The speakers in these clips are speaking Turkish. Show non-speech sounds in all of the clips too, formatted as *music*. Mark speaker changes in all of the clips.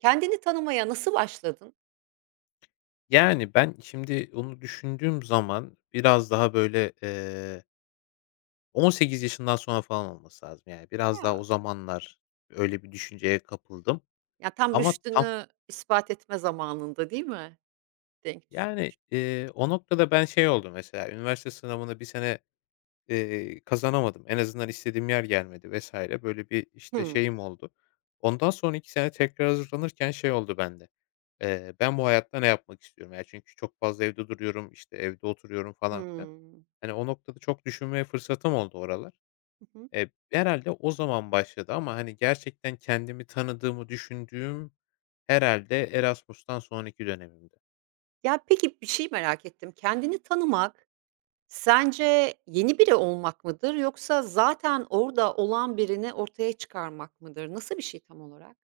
Speaker 1: Kendini tanımaya nasıl başladın?
Speaker 2: Yani, ben şimdi onu düşündüğüm zaman biraz daha, böyle, 18 yaşından sonra falan olması lazım. Yani, biraz daha
Speaker 1: Ya.
Speaker 2: o zamanlar öyle bir düşünceye kapıldım
Speaker 1: Ya, tam
Speaker 2: ama tam.
Speaker 1: rüştünü ispat etme zamanında, değil mi? Denk
Speaker 2: Yani,
Speaker 1: düşmüş.
Speaker 2: o noktada ben şey oldu mesela, üniversite sınavını bir sene, kazanamadım. En azından istediğim yer gelmedi vesaire. Böyle bir, işte,
Speaker 1: Hımm.
Speaker 2: şeyim oldu. Ondan sonra 2 sene tekrar hazırlanırken şey oldu bende, ben bu hayatta ne yapmak istiyorum? Ya, çünkü çok fazla evde duruyorum, işte, evde oturuyorum falan filan.
Speaker 1: Hımm.
Speaker 2: Hani, o noktada çok düşünmeye fırsatım oldu oralar.
Speaker 1: Hı hı.
Speaker 2: Herhâlde o zaman başladı ama, hani, gerçekten kendimi tanıdığımı düşündüğüm herhâlde Erasmus'tan sonraki dönemimdi.
Speaker 1: Ya, peki, bir şey merak ettim. Kendini tanımak sence yeni biri olmak mıdır yoksa zaten orada olan birini ortaya çıkarmak mıdır? Nasıl bir şey tam olarak?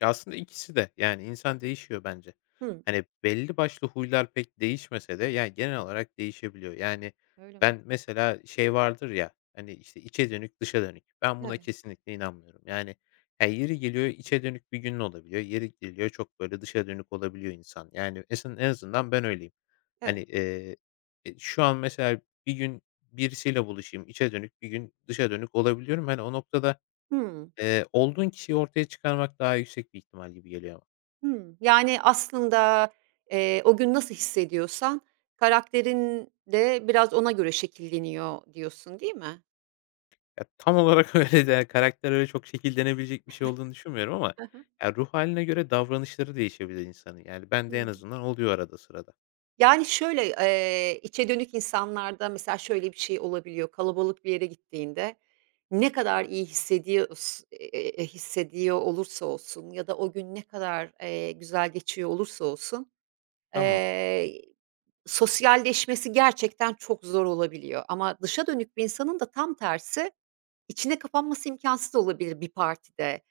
Speaker 2: Ya, aslında ikisi de. Yani, insan değişiyor bence.
Speaker 1: Hımm.
Speaker 2: Hani, belli başlı huylar pek değişmese de, yani, genel olarak değişebiliyor. Yani,
Speaker 1: Öyle mi?
Speaker 2: ben mesela şey vardır ya, hani, işte, içe dönük, dışa dönük. Ben buna
Speaker 1: Evet,
Speaker 2: kesinlikle inanmıyorum. Yani, ya, yeri geliyor içe dönük bir günün olabiliyor. Yeri geliyor çok, böyle, dışa dönük olabiliyor insan. Yani, esen en azından ben öyleyim.
Speaker 1: evet.
Speaker 2: Hani, şu an mesela bir gün birisiyle buluşayım, içe dönük, bir gün dışa dönük olabiliyorum. Hani, o noktada.
Speaker 1: Hımm.
Speaker 2: Olduğun kişiyi ortaya çıkarmak daha yüksek bir ihtimal gibi geliyor ama.
Speaker 1: Hımm. Yani, aslında, o gün nasıl hissediyorsan karakterin de biraz ona göre şekilleniyor diyorsun, değil mi?
Speaker 2: Ya, tam olarak *laughs* öyle de, yani, karakter öyle çok şekillenebilecek bir şey olduğunu düşünmüyorum ama,
Speaker 1: Hı hı.
Speaker 2: ya, ruh hâline göre davranışları değişebilir insanın. Yani, bende en
Speaker 1: Hımm.
Speaker 2: azından oluyor arada sırada.
Speaker 1: Yani, şöyle, içe dönük insanlarda mesela şöyle bir şey olabiliyor. Kalabalık bir yere gittiğinde ne kadar iyi hissediyorsa hissediyor olursa olsun ya da o gün ne kadar, güzel geçiyor olursa olsun,
Speaker 2: Tamam.
Speaker 1: eee, sosyalleşmesi gerçekten çok zor olabiliyor ama dışa dönük bir insanın da tam tersi İçine kapanması imkânsız olabilir bir partide.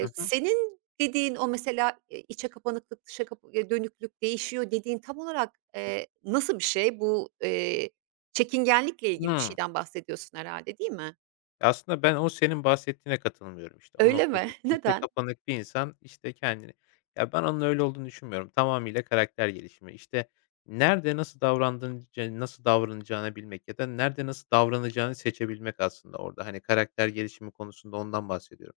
Speaker 2: Hı hı.
Speaker 1: Senin dediğin o mesela, içe kapanıklık, dışa kapa dönüklük değişiyor dediğin tam olarak, nasıl bir şey? Bu çekingenlikle ilgili bir
Speaker 2: Hıı.
Speaker 1: şeyden bahsediyorsun herhâlde, değil mi?
Speaker 2: Aslında ben o senin bahsettiğine katılmıyorum işte. O
Speaker 1: Öyle
Speaker 2: noktada,
Speaker 1: mi? *laughs*
Speaker 2: işte, içe
Speaker 1: Neden?
Speaker 2: kapanık bir insan, işte, kendini. Ya, ben onun öyle olduğunu düşünmüyorum. Tamamıyla karakter gelişimi. İşte, nerede nasıl davrandığın nasıl davranacağını bilmek ya da nerede nasıl davranacağını seçebilmek aslında orada. Hani, karakter gelişimi konusunda ondan bahsediyorum.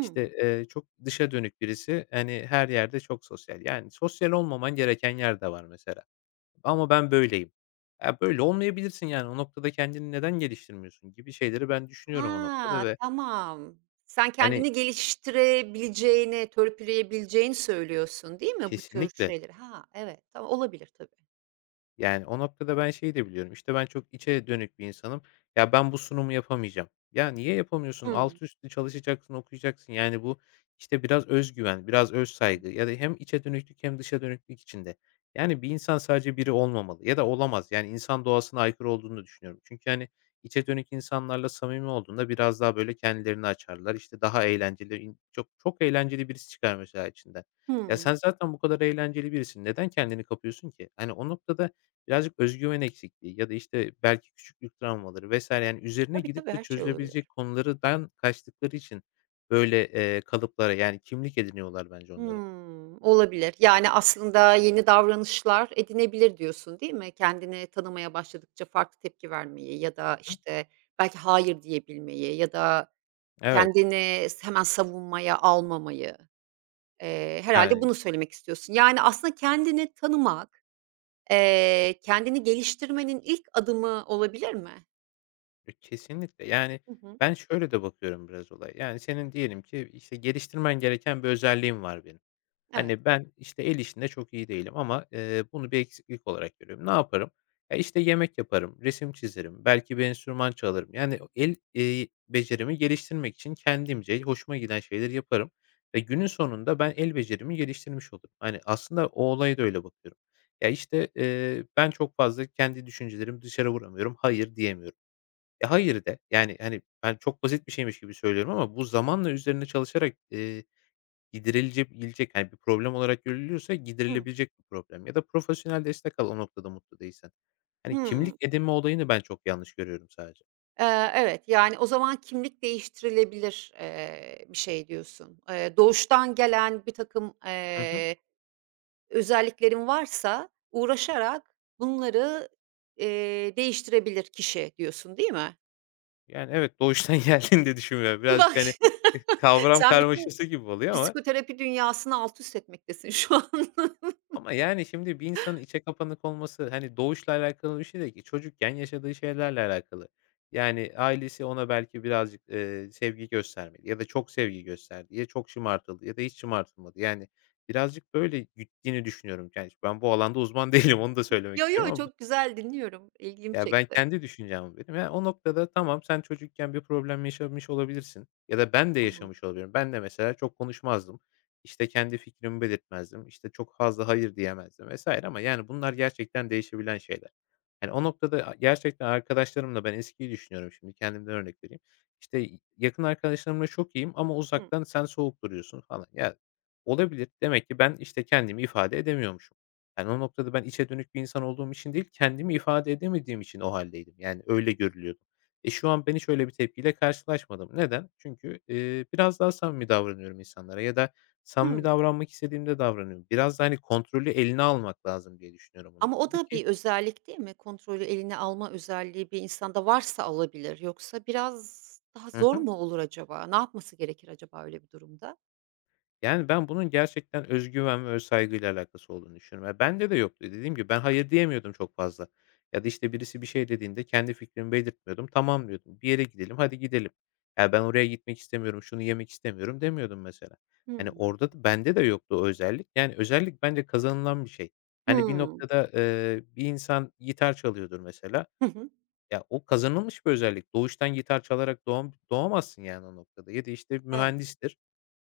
Speaker 2: İşte, çok dışa dönük birisi, hani, her yerde çok sosyal. Yani sosyal olmaman gereken yer de var mesela. Ama ben böyleyim. Ya, böyle olmayabilirsin yani. O noktada kendini neden geliştirmiyorsun gibi şeyleri ben düşünüyorum o noktada
Speaker 1: Ha,
Speaker 2: ve
Speaker 1: tamam. Sen
Speaker 2: hani.
Speaker 1: kendini geliştirebileceğini, törpüleyebileceğini söylüyorsun, değil mi bu tür
Speaker 2: Kesinlikle.
Speaker 1: şeyleri? Ha, evet. Tamam, olabilir tabii.
Speaker 2: Yani, o noktada ben şeyi de biliyorum, İşte ben çok içe dönük bir insanım. Ya, ben bu sunumu yapamayacağım. Ya, niye yapamıyorsun?
Speaker 1: Hımm.
Speaker 2: Altı üstü çalışacaksın, okuyacaksın. Yani, bu, işte, biraz öz güven, biraz öz
Speaker 1: Hımm.
Speaker 2: saygı ya da hem içe dönüklük hem dışa dönüklük içinde. Yani, bir insan sadece biri olmamalı ya da olamaz. Yani, insan doğasına aykırı olduğunu düşünüyorum. Çünkü, hani, içe dönük insanlarla samimi olduğunda biraz daha, böyle, kendilerini açarlar. İşte, daha eğlenceli, çok çok eğlenceli birisi çıkar mesela içinden. Ya, sen
Speaker 1: Hımm.
Speaker 2: zaten bu kadar eğlenceli birisin. Neden kendini kapıyorsun ki? Hani, o noktada. Birazcık özgüven eksikliği ya da, işte, belki küçüklük travmaları vesaire yani üzerine
Speaker 1: Tabii, tabii,
Speaker 2: gidip de
Speaker 1: her şey olabilir.
Speaker 2: çözülebilecek konulardan kaçtıkları için böyle, kalıplara, yani, kimlik ediniyorlar bence onları.
Speaker 1: Hmm olabilir. Yani, aslında yeni davranışlar edinebilir diyorsun, değil mi? Kendini tanımaya başladıkça farklı tepki vermeyi ya da,
Speaker 2: Hı.
Speaker 1: işte, belki hayır diyebilmeyi ya da
Speaker 2: Evet,
Speaker 1: kendini hemen savunmaya almamayı, herhâlde
Speaker 2: yani,
Speaker 1: bunu söylemek istiyorsun. Yani, aslında kendini tanımak, kendini geliştirmenin ilk adımı olabilir mi?
Speaker 2: kesinlikle. Yani,
Speaker 1: Hı hı.
Speaker 2: ben şöyle de bakıyorum biraz olaya, yani, senin diyelim ki, işte, geliştirmen gereken bir özelliğin var benim.
Speaker 1: Evet.
Speaker 2: Hani, ben, işte, el işinde çok iyi değilim ama, bunu bir eksiklik olarak görüyorum. Ne yaparım? Ya, işte, yemek yaparım, resim çizerim, belki bir enstrüman çalarım. Yani, el, becerimi geliştirmek için kendimce hoşuma giden şeyleri yaparım ve günün sonunda ben el becerimi geliştirmiş olurum. Hani, aslında o olaya da öyle bakıyorum. Ya, işte, ben çok fazla kendi düşüncelerimi dışarı vuramıyorum, hayır diyemiyorum. Hayır de. Yani, hani, ben çok basit bir şeymiş gibi söylüyorum ama bu zamanla üzerine çalışarak, giderilecep yani bir problem olarak görülüyorsa
Speaker 1: Hımm.
Speaker 2: giderilebilecek bir problem ya da profesyonel destek al o noktada mutlu değilsen. Hani
Speaker 1: Hımm.
Speaker 2: kimlik edinme olayını ben çok yanlış görüyorum sadece.
Speaker 1: Evet, yani, o zaman kimlik değiştirilebilir, bir şey diyorsun. Doğuştan gelen birtakım,
Speaker 2: Hı hı.
Speaker 1: özelliklerin varsa uğraşarak bunları, değiştirebilir kişi diyorsun, değil mi?
Speaker 2: Yani evet doğuştan *laughs* geldiğini de düşünmüyorum.
Speaker 1: *laughs* Bak,
Speaker 2: Birazcık hani
Speaker 1: *laughs*
Speaker 2: *laughs* kavram
Speaker 1: sen bütün
Speaker 2: karmaşası gibi oluyor ama.
Speaker 1: psikoterapi dünyasını alt üst etmektesin şu an. *laughs*
Speaker 2: Ama, yani, şimdi bir insanın içe kapanık olması, hani, doğuşla alakalı bir şey değil ki. Çocukken yaşadığı şeylerle alakalı. Yani, ailesi ona belki birazcık, sevgi göstermedi ya da çok sevgi gösterdi ya çok şımartıldı ya da hiç şımartılmadı. Yani, birazcık böyle güttüğünü düşünüyorum. Yani, ben bu alanda uzman *laughs* değilim, onu da söylemek
Speaker 1: Yo, yo,
Speaker 2: istiyorum ama
Speaker 1: çok güzel dinliyorum. İlgimi
Speaker 2: ya, ben
Speaker 1: çekti.
Speaker 2: kendi düşüncemi benim. Ya, o noktada tamam, sen çocukken bir problem yaşamış olabilirsin ya da ben de
Speaker 1: Hı hı.
Speaker 2: yaşamış olabilirim. Ben de mesela çok konuşmazdım. İşte, kendi fikrimi belirtmezdim. İşte, çok fazla hayır diyemezdim vesaire. Ama, yani, bunlar gerçekten değişebilen şeyler. Yani, o noktada gerçekten arkadaşlarımla ben eskiyi düşünüyorum şimdi, kendimden örnek vereyim. İşte, yakın arkadaşlarımla çok iyiyim ama
Speaker 1: Hı.
Speaker 2: uzaktan sen soğuk duruyorsun falan. Ya, olabilir. Demek ki ben, işte, kendimi ifade edemiyormuşum. Yani, o noktada ben içe dönük bir insan olduğum için değil, kendimi ifade edemediğim için o haldeydim. Yani, öyle görülüyordum. Şu an ben hiç öyle bir tepkiyle karşılaşmadım. Neden? Çünkü, biraz daha samimi davranıyorum insanlara ya da samimi
Speaker 1: Hıı.
Speaker 2: davranmak istediğimde davranıyorum. Biraz da, hani, kontrolü eline almak lazım diye düşünüyorum o
Speaker 1: Ama o
Speaker 2: noktada
Speaker 1: da
Speaker 2: ki.
Speaker 1: bir özellik değil mi? Kontrolü eline alma özelliği bir insanda varsa alabilir. Yoksa biraz daha
Speaker 2: Hı
Speaker 1: zor
Speaker 2: hı.
Speaker 1: mu olur acaba? Ne yapması gerekir acaba öyle bir durumda?
Speaker 2: Yani, ben bunun gerçekten özgüven ve öz saygıyla alakası olduğunu düşünüyorum. Ya, bende de yoktu. Dediğim gibi ben hayır diyemiyordum çok fazla ya da, işte, birisi bir şey dediğinde kendi fikrimi belirtmiyordum. "Tamam." diyordum. "Bir yere gidelim, hadi gidelim." Ya, "Ben oraya gitmek istemiyorum, şunu yemek istemiyorum." demiyordum mesela. Hani,
Speaker 1: Hımm.
Speaker 2: orada da bende de yoktu o özellik. Yani, özellik bence kazanılan bir şey. Hani, bir
Speaker 1: Hımm.
Speaker 2: noktada, bir insan gitar çalıyordur mesela.
Speaker 1: Hı hı.
Speaker 2: Ya, o kazanılmış bir özellik. Doğuştan gitar çalarak doğamazsın yani o noktada ya da, işte,
Speaker 1: Evet.
Speaker 2: mühendistir.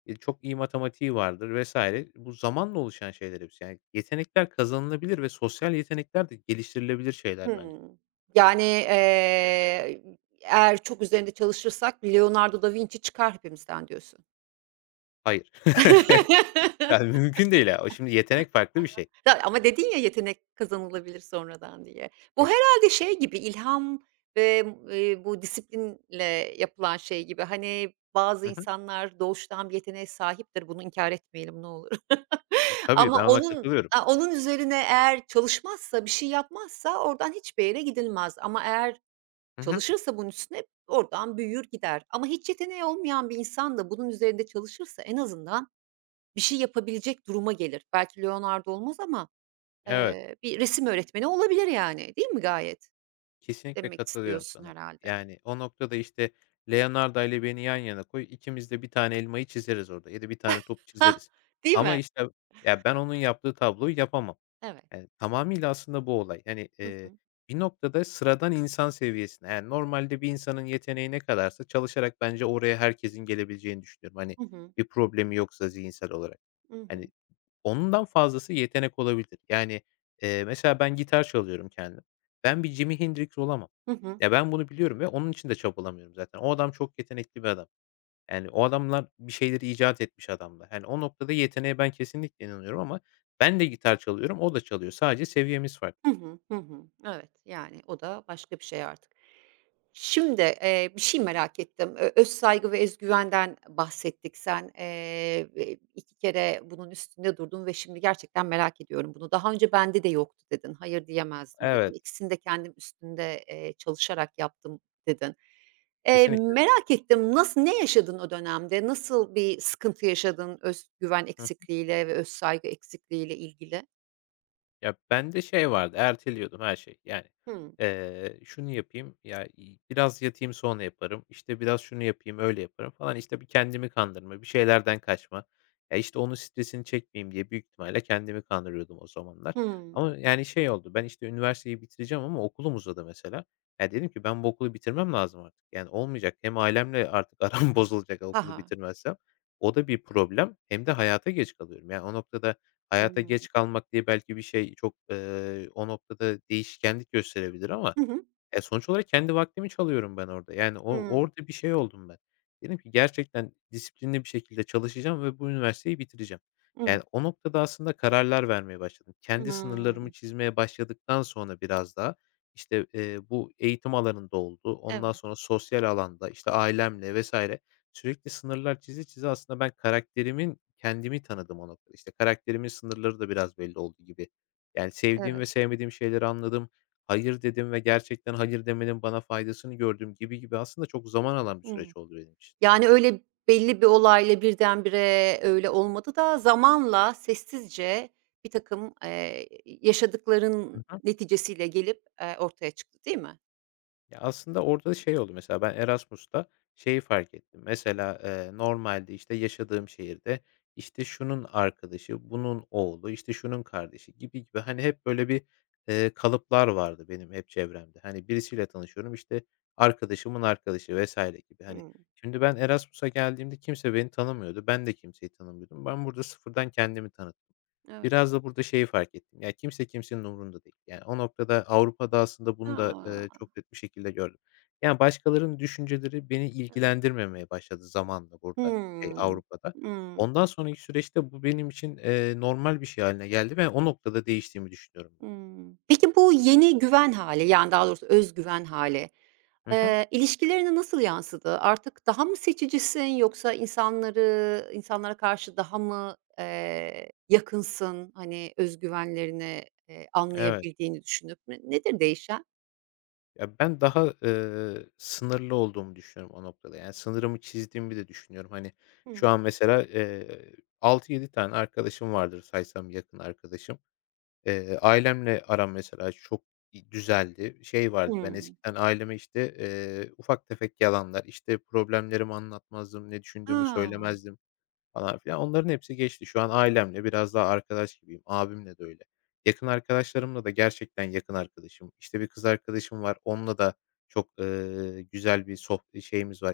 Speaker 2: Çok iyi matematiği vardır vesaire. Bu zamanla oluşan şeyler hepsi. Yani yetenekler kazanılabilir ve sosyal yetenekler de geliştirilebilir şeyler bence.
Speaker 1: Hımm. Yani, eğer çok üzerinde çalışırsak Leonardo da Vinci çıkar hepimizden diyorsun.
Speaker 2: Hayır. *laughs* Yani
Speaker 1: *laughs*
Speaker 2: mümkün değil ya. O şimdi yetenek farklı
Speaker 1: Hı.
Speaker 2: bir şey.
Speaker 1: Ya, ama dedin ya, yetenek kazanılabilir sonradan diye. Bu
Speaker 2: E
Speaker 1: herhalde şey gibi, ilham ve, bu disiplinle yapılan şey gibi, hani, bazı
Speaker 2: Hı hı.
Speaker 1: insanlar doğuştan bir yeteneğe sahiptir, bunu inkar etmeyelim ne olur *laughs*
Speaker 2: Tabii, ben
Speaker 1: ama
Speaker 2: ona
Speaker 1: onun
Speaker 2: katılıyorum.
Speaker 1: a onun üzerine eğer çalışmazsa, bir şey yapmazsa oradan hiçbir yere gidilmez ama eğer
Speaker 2: Hı hı.
Speaker 1: çalışırsa bunun üstüne oradan büyür gider ama hiç yeteneği olmayan bir insan da bunun üzerinde çalışırsa en azından bir şey yapabilecek duruma gelir. Belki Leonardo olmaz ama
Speaker 2: Evet.
Speaker 1: Bir resim öğretmeni olabilir yani, değil mi gayet?
Speaker 2: Kesinlikle
Speaker 1: Demek
Speaker 2: katılıyorum
Speaker 1: istiyorsun
Speaker 2: sana.
Speaker 1: herhâlde.
Speaker 2: Yani, o noktada, işte, Leonardo ile beni yan yana koy, ikimiz de bir tane elmayı çizeriz orada ya da bir tane topu
Speaker 1: Hah,
Speaker 2: çizeriz.
Speaker 1: değil
Speaker 2: Ama,
Speaker 1: mi?
Speaker 2: işte, ya, ben onun yaptığı tabloyu yapamam.
Speaker 1: Evet.
Speaker 2: Yani, tamamıyla aslında bu olay. Yani
Speaker 1: Hı hı.
Speaker 2: bir noktada sıradan insan seviyesine, yani, normalde bir insanın yeteneği ne kadarsa çalışarak bence oraya herkesin gelebileceğini düşünüyorum. Hani,
Speaker 1: Hı hı.
Speaker 2: bir problemi yoksa zihinsel olarak.
Speaker 1: Hı
Speaker 2: Hani.
Speaker 1: hı.
Speaker 2: Ondan fazlası yetenek olabilir. Yani, mesela ben gitar çalıyorum kendim. Ben bir Jimi Hendrix olamam.
Speaker 1: Hı hı.
Speaker 2: Ya, ben bunu biliyorum ve onun için de çabalamıyorum zaten. O adam çok yetenekli bir adam. Yani, o adamlar bir şeyleri icat etmiş adamlar. Yani o noktada yeteneğe ben kesinlikle inanıyorum ama ben de gitar çalıyorum, o da çalıyor. Sadece seviyemiz farklı.
Speaker 1: Hı hı. Hı hı. Evet, yani o da başka bir şey artık. Şimdi, bir şey merak ettim. Öz saygı ve ez güvenden bahsettik. Sen 2 kere bunun üstünde durdun ve şimdi gerçekten merak ediyorum bunu. "Daha önce bende de yoktu." dedin. "Hayır diyemezdim." dedin.
Speaker 2: Evet,
Speaker 1: "İkisini de kendim üstünde, çalışarak yaptım." dedin.
Speaker 2: kesinlikle.
Speaker 1: Merak ettim, nasıl ne yaşadın o dönemde? Nasıl bir sıkıntı yaşadın öz güven eksikliğiyle ve öz saygı eksikliğiyle ilgili?
Speaker 2: Ya, bende şey vardı, erteliyordum her şey. Yani,
Speaker 1: Hıı.
Speaker 2: şunu yapayım, ya, biraz yatayım sonra yaparım, İşte biraz şunu yapayım, öyle yaparım falan. İşte, bir kendimi kandırma, bir şeylerden kaçma. Ya, işte, onun stresini çekmeyeyim diye büyük ihtimalle kendimi kandırıyordum o zamanlar.
Speaker 1: Hımm.
Speaker 2: Ama, yani, şey oldu, ben, işte, üniversiteyi bitireceğim ama okulum uzadı mesela. Ya, dedim ki ben bu okulu bitirmem lazım artık. Yani, olmayacak. Hem ailemle artık aram *laughs* bozulacak
Speaker 1: Ha
Speaker 2: okulu
Speaker 1: ha.
Speaker 2: bitirmezsem. O da bir problem hem de hayata geç kalıyorum. Yani, o noktada. Hayata
Speaker 1: Hımm.
Speaker 2: geç kalmak diye belki bir şey çok, o noktada değişkenlik gösterebilir ama,
Speaker 1: Hı hı.
Speaker 2: sonuç olarak kendi vaktimi çalıyorum ben orada. Yani o
Speaker 1: Hımm.
Speaker 2: orada bir şey oldum ben. Dedim ki gerçekten disiplinli bir şekilde çalışacağım ve bu üniversiteyi bitireceğim.
Speaker 1: Hımm.
Speaker 2: Yani o noktada aslında kararlar vermeye başladım. Kendi sınırlarımı
Speaker 1: Hımm.
Speaker 2: çizmeye başladıktan sonra biraz daha işte, bu eğitim alanında oldu. Ondan
Speaker 1: Evet,
Speaker 2: sonra sosyal alanda, işte, ailemle vesaire sürekli sınırlar çize çize aslında ben karakterimin kendimi tanıdım o noktada. İşte, karakterimin sınırları da biraz belli oldu gibi. Yani sevdiğim
Speaker 1: evet.
Speaker 2: ve sevmediğim şeyleri anladım hayır dedim ve gerçekten hayır demenin bana faydasını gördüm gibi gibi aslında çok zaman alan bir
Speaker 1: Hımm.
Speaker 2: süreç oldu benim için.
Speaker 1: Yani, öyle belli bir olayla birdenbire öyle olmadı da zamanla sessizce birtakım,
Speaker 2: Hı
Speaker 1: yaşadıkların
Speaker 2: hı.
Speaker 1: neticesiyle gelip, ortaya çıktı, değil mi?
Speaker 2: Ya, aslında orada şey oldu mesela ben Erasmus'ta şeyi fark ettim. Mesela, normalde, işte, yaşadığım şehirde, işte, şunun arkadaşı, bunun oğlu, işte, şunun kardeşi gibi gibi, hani, hep böyle bir, kalıplar vardı benim hep çevremde. Hani, birisiyle tanışıyorum, işte, arkadaşımın arkadaşı vesaire gibi, hani.
Speaker 1: Hımm.
Speaker 2: Şimdi ben Erasmus'a geldiğimde kimse beni tanımıyordu. Ben de kimseyi tanımıyordum. Ben burada sıfırdan kendimi tanıttım.
Speaker 1: Evet.
Speaker 2: Biraz da burada şeyi fark ettim, ya, kimse kimsenin umurunda değil. Yani, o noktada Avrupa'da aslında bunu da,
Speaker 1: A!
Speaker 2: çok net bir şekilde gördüm. Yani, başkalarının düşünceleri beni
Speaker 1: Evet.
Speaker 2: ilgilendirmemeye başladı zamanla burada, şey,
Speaker 1: Hımm.
Speaker 2: Avrupa'da.
Speaker 1: Hımm.
Speaker 2: Ondan sonraki süreçte bu benim için, normal bir şey haline geldi ve o noktada değiştiğimi düşünüyorum ben.
Speaker 1: Hımm. Peki bu yeni güven hâli, yani, daha doğrusu öz güven hâli,
Speaker 2: Hı hı.
Speaker 1: İlişkilerine nasıl yansıdı? Artık daha mı seçicisin yoksa insanları insanlara karşı daha mı, yakınsın? Hani, özgüvenlerini
Speaker 2: Evet.
Speaker 1: anlayabildiğini düşünüp ne nedir değişen?
Speaker 2: Ya, ben daha, sınırlı olduğumu düşünüyorum o noktada. Yani, sınırımı çizdiğimi de düşünüyorum. Hani, şu
Speaker 1: Hımm.
Speaker 2: an mesela, 6-7 tane arkadaşım vardır saysam yakın arkadaşım. Ailemle aram mesela çok düzeldi. Şey vardı, ben
Speaker 1: Hımm.
Speaker 2: eskiden aileme, işte, ufak tefek yalanlar, işte, problemlerimi anlatmazdım, ne düşündüğümü
Speaker 1: A!
Speaker 2: söylemezdim falan filan. Onların hepsi geçti. Şu an ailemle biraz daha arkadaş gibiyim. Abimle de öyle. Yakın arkadaşlarımla da gerçekten yakın arkadaşım. İşte bir kız arkadaşım var. Onunla da çok, güzel bir şeyimiz var,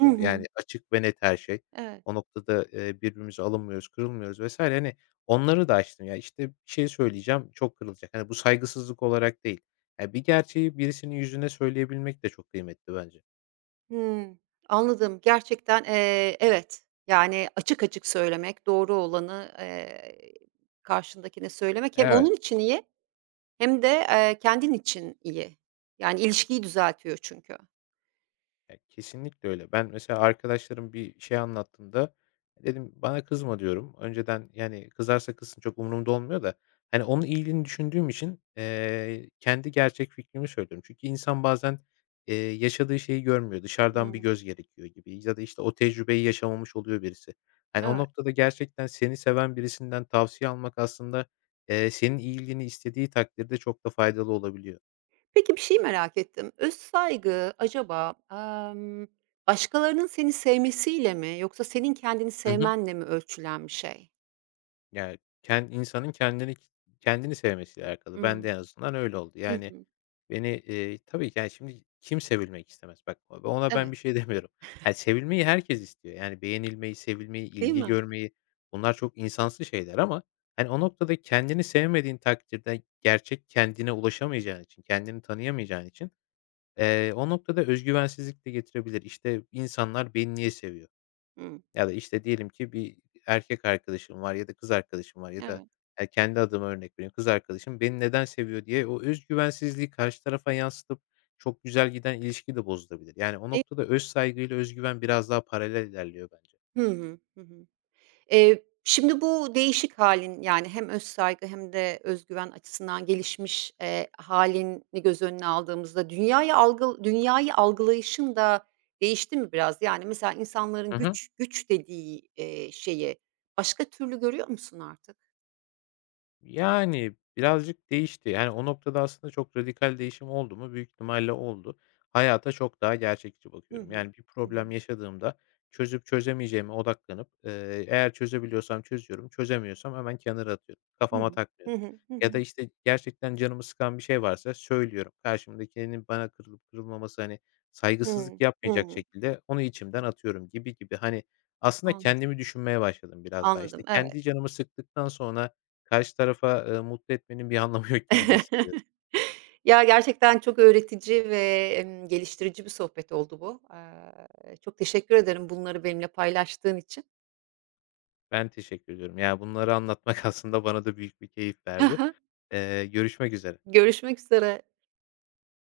Speaker 1: Hı
Speaker 2: var. Yani
Speaker 1: hı.
Speaker 2: açık ve net her şey.
Speaker 1: Evet.
Speaker 2: O noktada, birbirimize alınmıyoruz, kırılmıyoruz vesaire. Hani onları da açtım. Ya, işte, bir şey söyleyeceğim, çok kırılacak. Hani bu saygısızlık olarak değil. Ya, bir gerçeği birisinin yüzüne söyleyebilmek de çok kıymetli bence.
Speaker 1: Hımm. Anladım. Gerçekten, evet, yani, açık açık söylemek, doğru olanı, karşındakine söylemek hem
Speaker 2: Evet.
Speaker 1: onun için iyi hem de, kendin için iyi. Yani, ilişkiyi düzeltiyor çünkü.
Speaker 2: Ya, kesinlikle öyle. Ben mesela arkadaşlarım bir şey anlattığında dedim, "Bana kızma." diyorum. Önceden, yani, kızarsa kızsın çok umurumda olmuyor da, hani, onun iyiliğini düşündüğüm için, kendi gerçek fikrimi söylüyorum. Çünkü insan bazen, yaşadığı şeyi görmüyor. Dışarıdan bir
Speaker 1: Hımm,
Speaker 2: göz gerekiyor gibi ya da, işte, o tecrübeyi yaşamamış oluyor birisi. Hani, o
Speaker 1: evet.
Speaker 2: noktada gerçekten seni seven birisinden tavsiye almak aslında, senin iyiliğini istediği takdirde çok da faydalı olabiliyor.
Speaker 1: Peki, bir şeyi merak ettim. Öz saygı acaba, başkalarının seni sevmesiyle mi yoksa senin kendini sevmenle mi ölçülen bir şey?
Speaker 2: Yani insanın kendini sevmesiyle alakalı. Ben de
Speaker 1: Hımm.
Speaker 2: en azından öyle oldu.
Speaker 1: Hı
Speaker 2: Yani,
Speaker 1: hı.
Speaker 2: beni, tabii ki, yani, şimdi kim sevilmek istemez? Bak, o ona ben
Speaker 1: Evet,
Speaker 2: bir şey *laughs* demiyorum. Ha, sevilmeyi herkes istiyor. Yani, beğenilmeyi, sevilmeyi,
Speaker 1: değil
Speaker 2: ilgi
Speaker 1: mi?
Speaker 2: görmeyi bunlar çok insansı şeyler ama, hani, o noktada kendini sevmediğin takdirde gerçek kendine ulaşamayacağın için, kendini tanıyamayacağın için, o noktada özgüvensizlik de getirebilir. İşte, insanlar beni niye seviyor?
Speaker 1: Hımm.
Speaker 2: Ya da, işte, diyelim ki bir erkek arkadaşım var ya da kız arkadaşım var ya da,
Speaker 1: Evet.
Speaker 2: kendi adıma örnek vereyim, kız arkadaşım beni neden seviyor diye o özgüvensizliği karşı tarafa yansıtıp çok güzel giden ilişki de bozulabilir. Yani o
Speaker 1: Değil.
Speaker 2: noktada öz saygıyla öz güven biraz daha paralel ilerliyor bence.
Speaker 1: Hı hı. Hı hı. Şimdi bu değişik halin yani, hem öz saygı hem de özgüven açısından gelişmiş, hâlini göz önüne aldığımızda dünyayı algılayışın da değişti mi biraz? Yani, mesela insanların
Speaker 2: Hı hı.
Speaker 1: güç dediği, şeyi başka türlü görüyor musun artık?
Speaker 2: Yani, birazcık değişti. Yani, o noktada aslında çok radikal değişim oldu mu? Büyük ihtimalle oldu. Hayata çok daha gerçekçi
Speaker 1: Hı
Speaker 2: bakıyorum.
Speaker 1: hı.
Speaker 2: Yani, bir
Speaker 1: Hı hı.
Speaker 2: problem yaşadığımda çözüp çözemeyeceğime odaklanıp, eğer çözebiliyorsam çözüyorum, çözemiyorsam hemen kenara atıyorum.
Speaker 1: Hı hı.
Speaker 2: Kafama
Speaker 1: Hı
Speaker 2: takmıyorum.
Speaker 1: hı. Hı
Speaker 2: Ya da,
Speaker 1: hı.
Speaker 2: işte, gerçekten canımı sıkan bir şey varsa söylüyorum. Karşımdakinin bana kırılıp kırılmaması, hani, saygısızlık
Speaker 1: Hıı.
Speaker 2: yapmayacak
Speaker 1: Hıı.
Speaker 2: şekilde onu içimden atıyorum gibi gibi. Hani, aslında
Speaker 1: Anladım,
Speaker 2: kendimi düşünmeye başladım biraz daha.
Speaker 1: anladım.
Speaker 2: İşte,
Speaker 1: Evet.
Speaker 2: kendi canımı sıktıktan sonra karşı tarafa, mutlu etmenin bir anlamı yok gibi de hissediyorum.
Speaker 1: *laughs* Ya, gerçekten çok öğretici ve, geliştirici bir sohbet oldu bu. Çok teşekkür ederim bunları benimle paylaştığın için.
Speaker 2: Ben teşekkür ediyorum. Ya, bunları anlatmak *laughs* aslında bana da büyük bir keyif verdi. Görüşmek üzere.
Speaker 1: *laughs* Görüşmek üzere.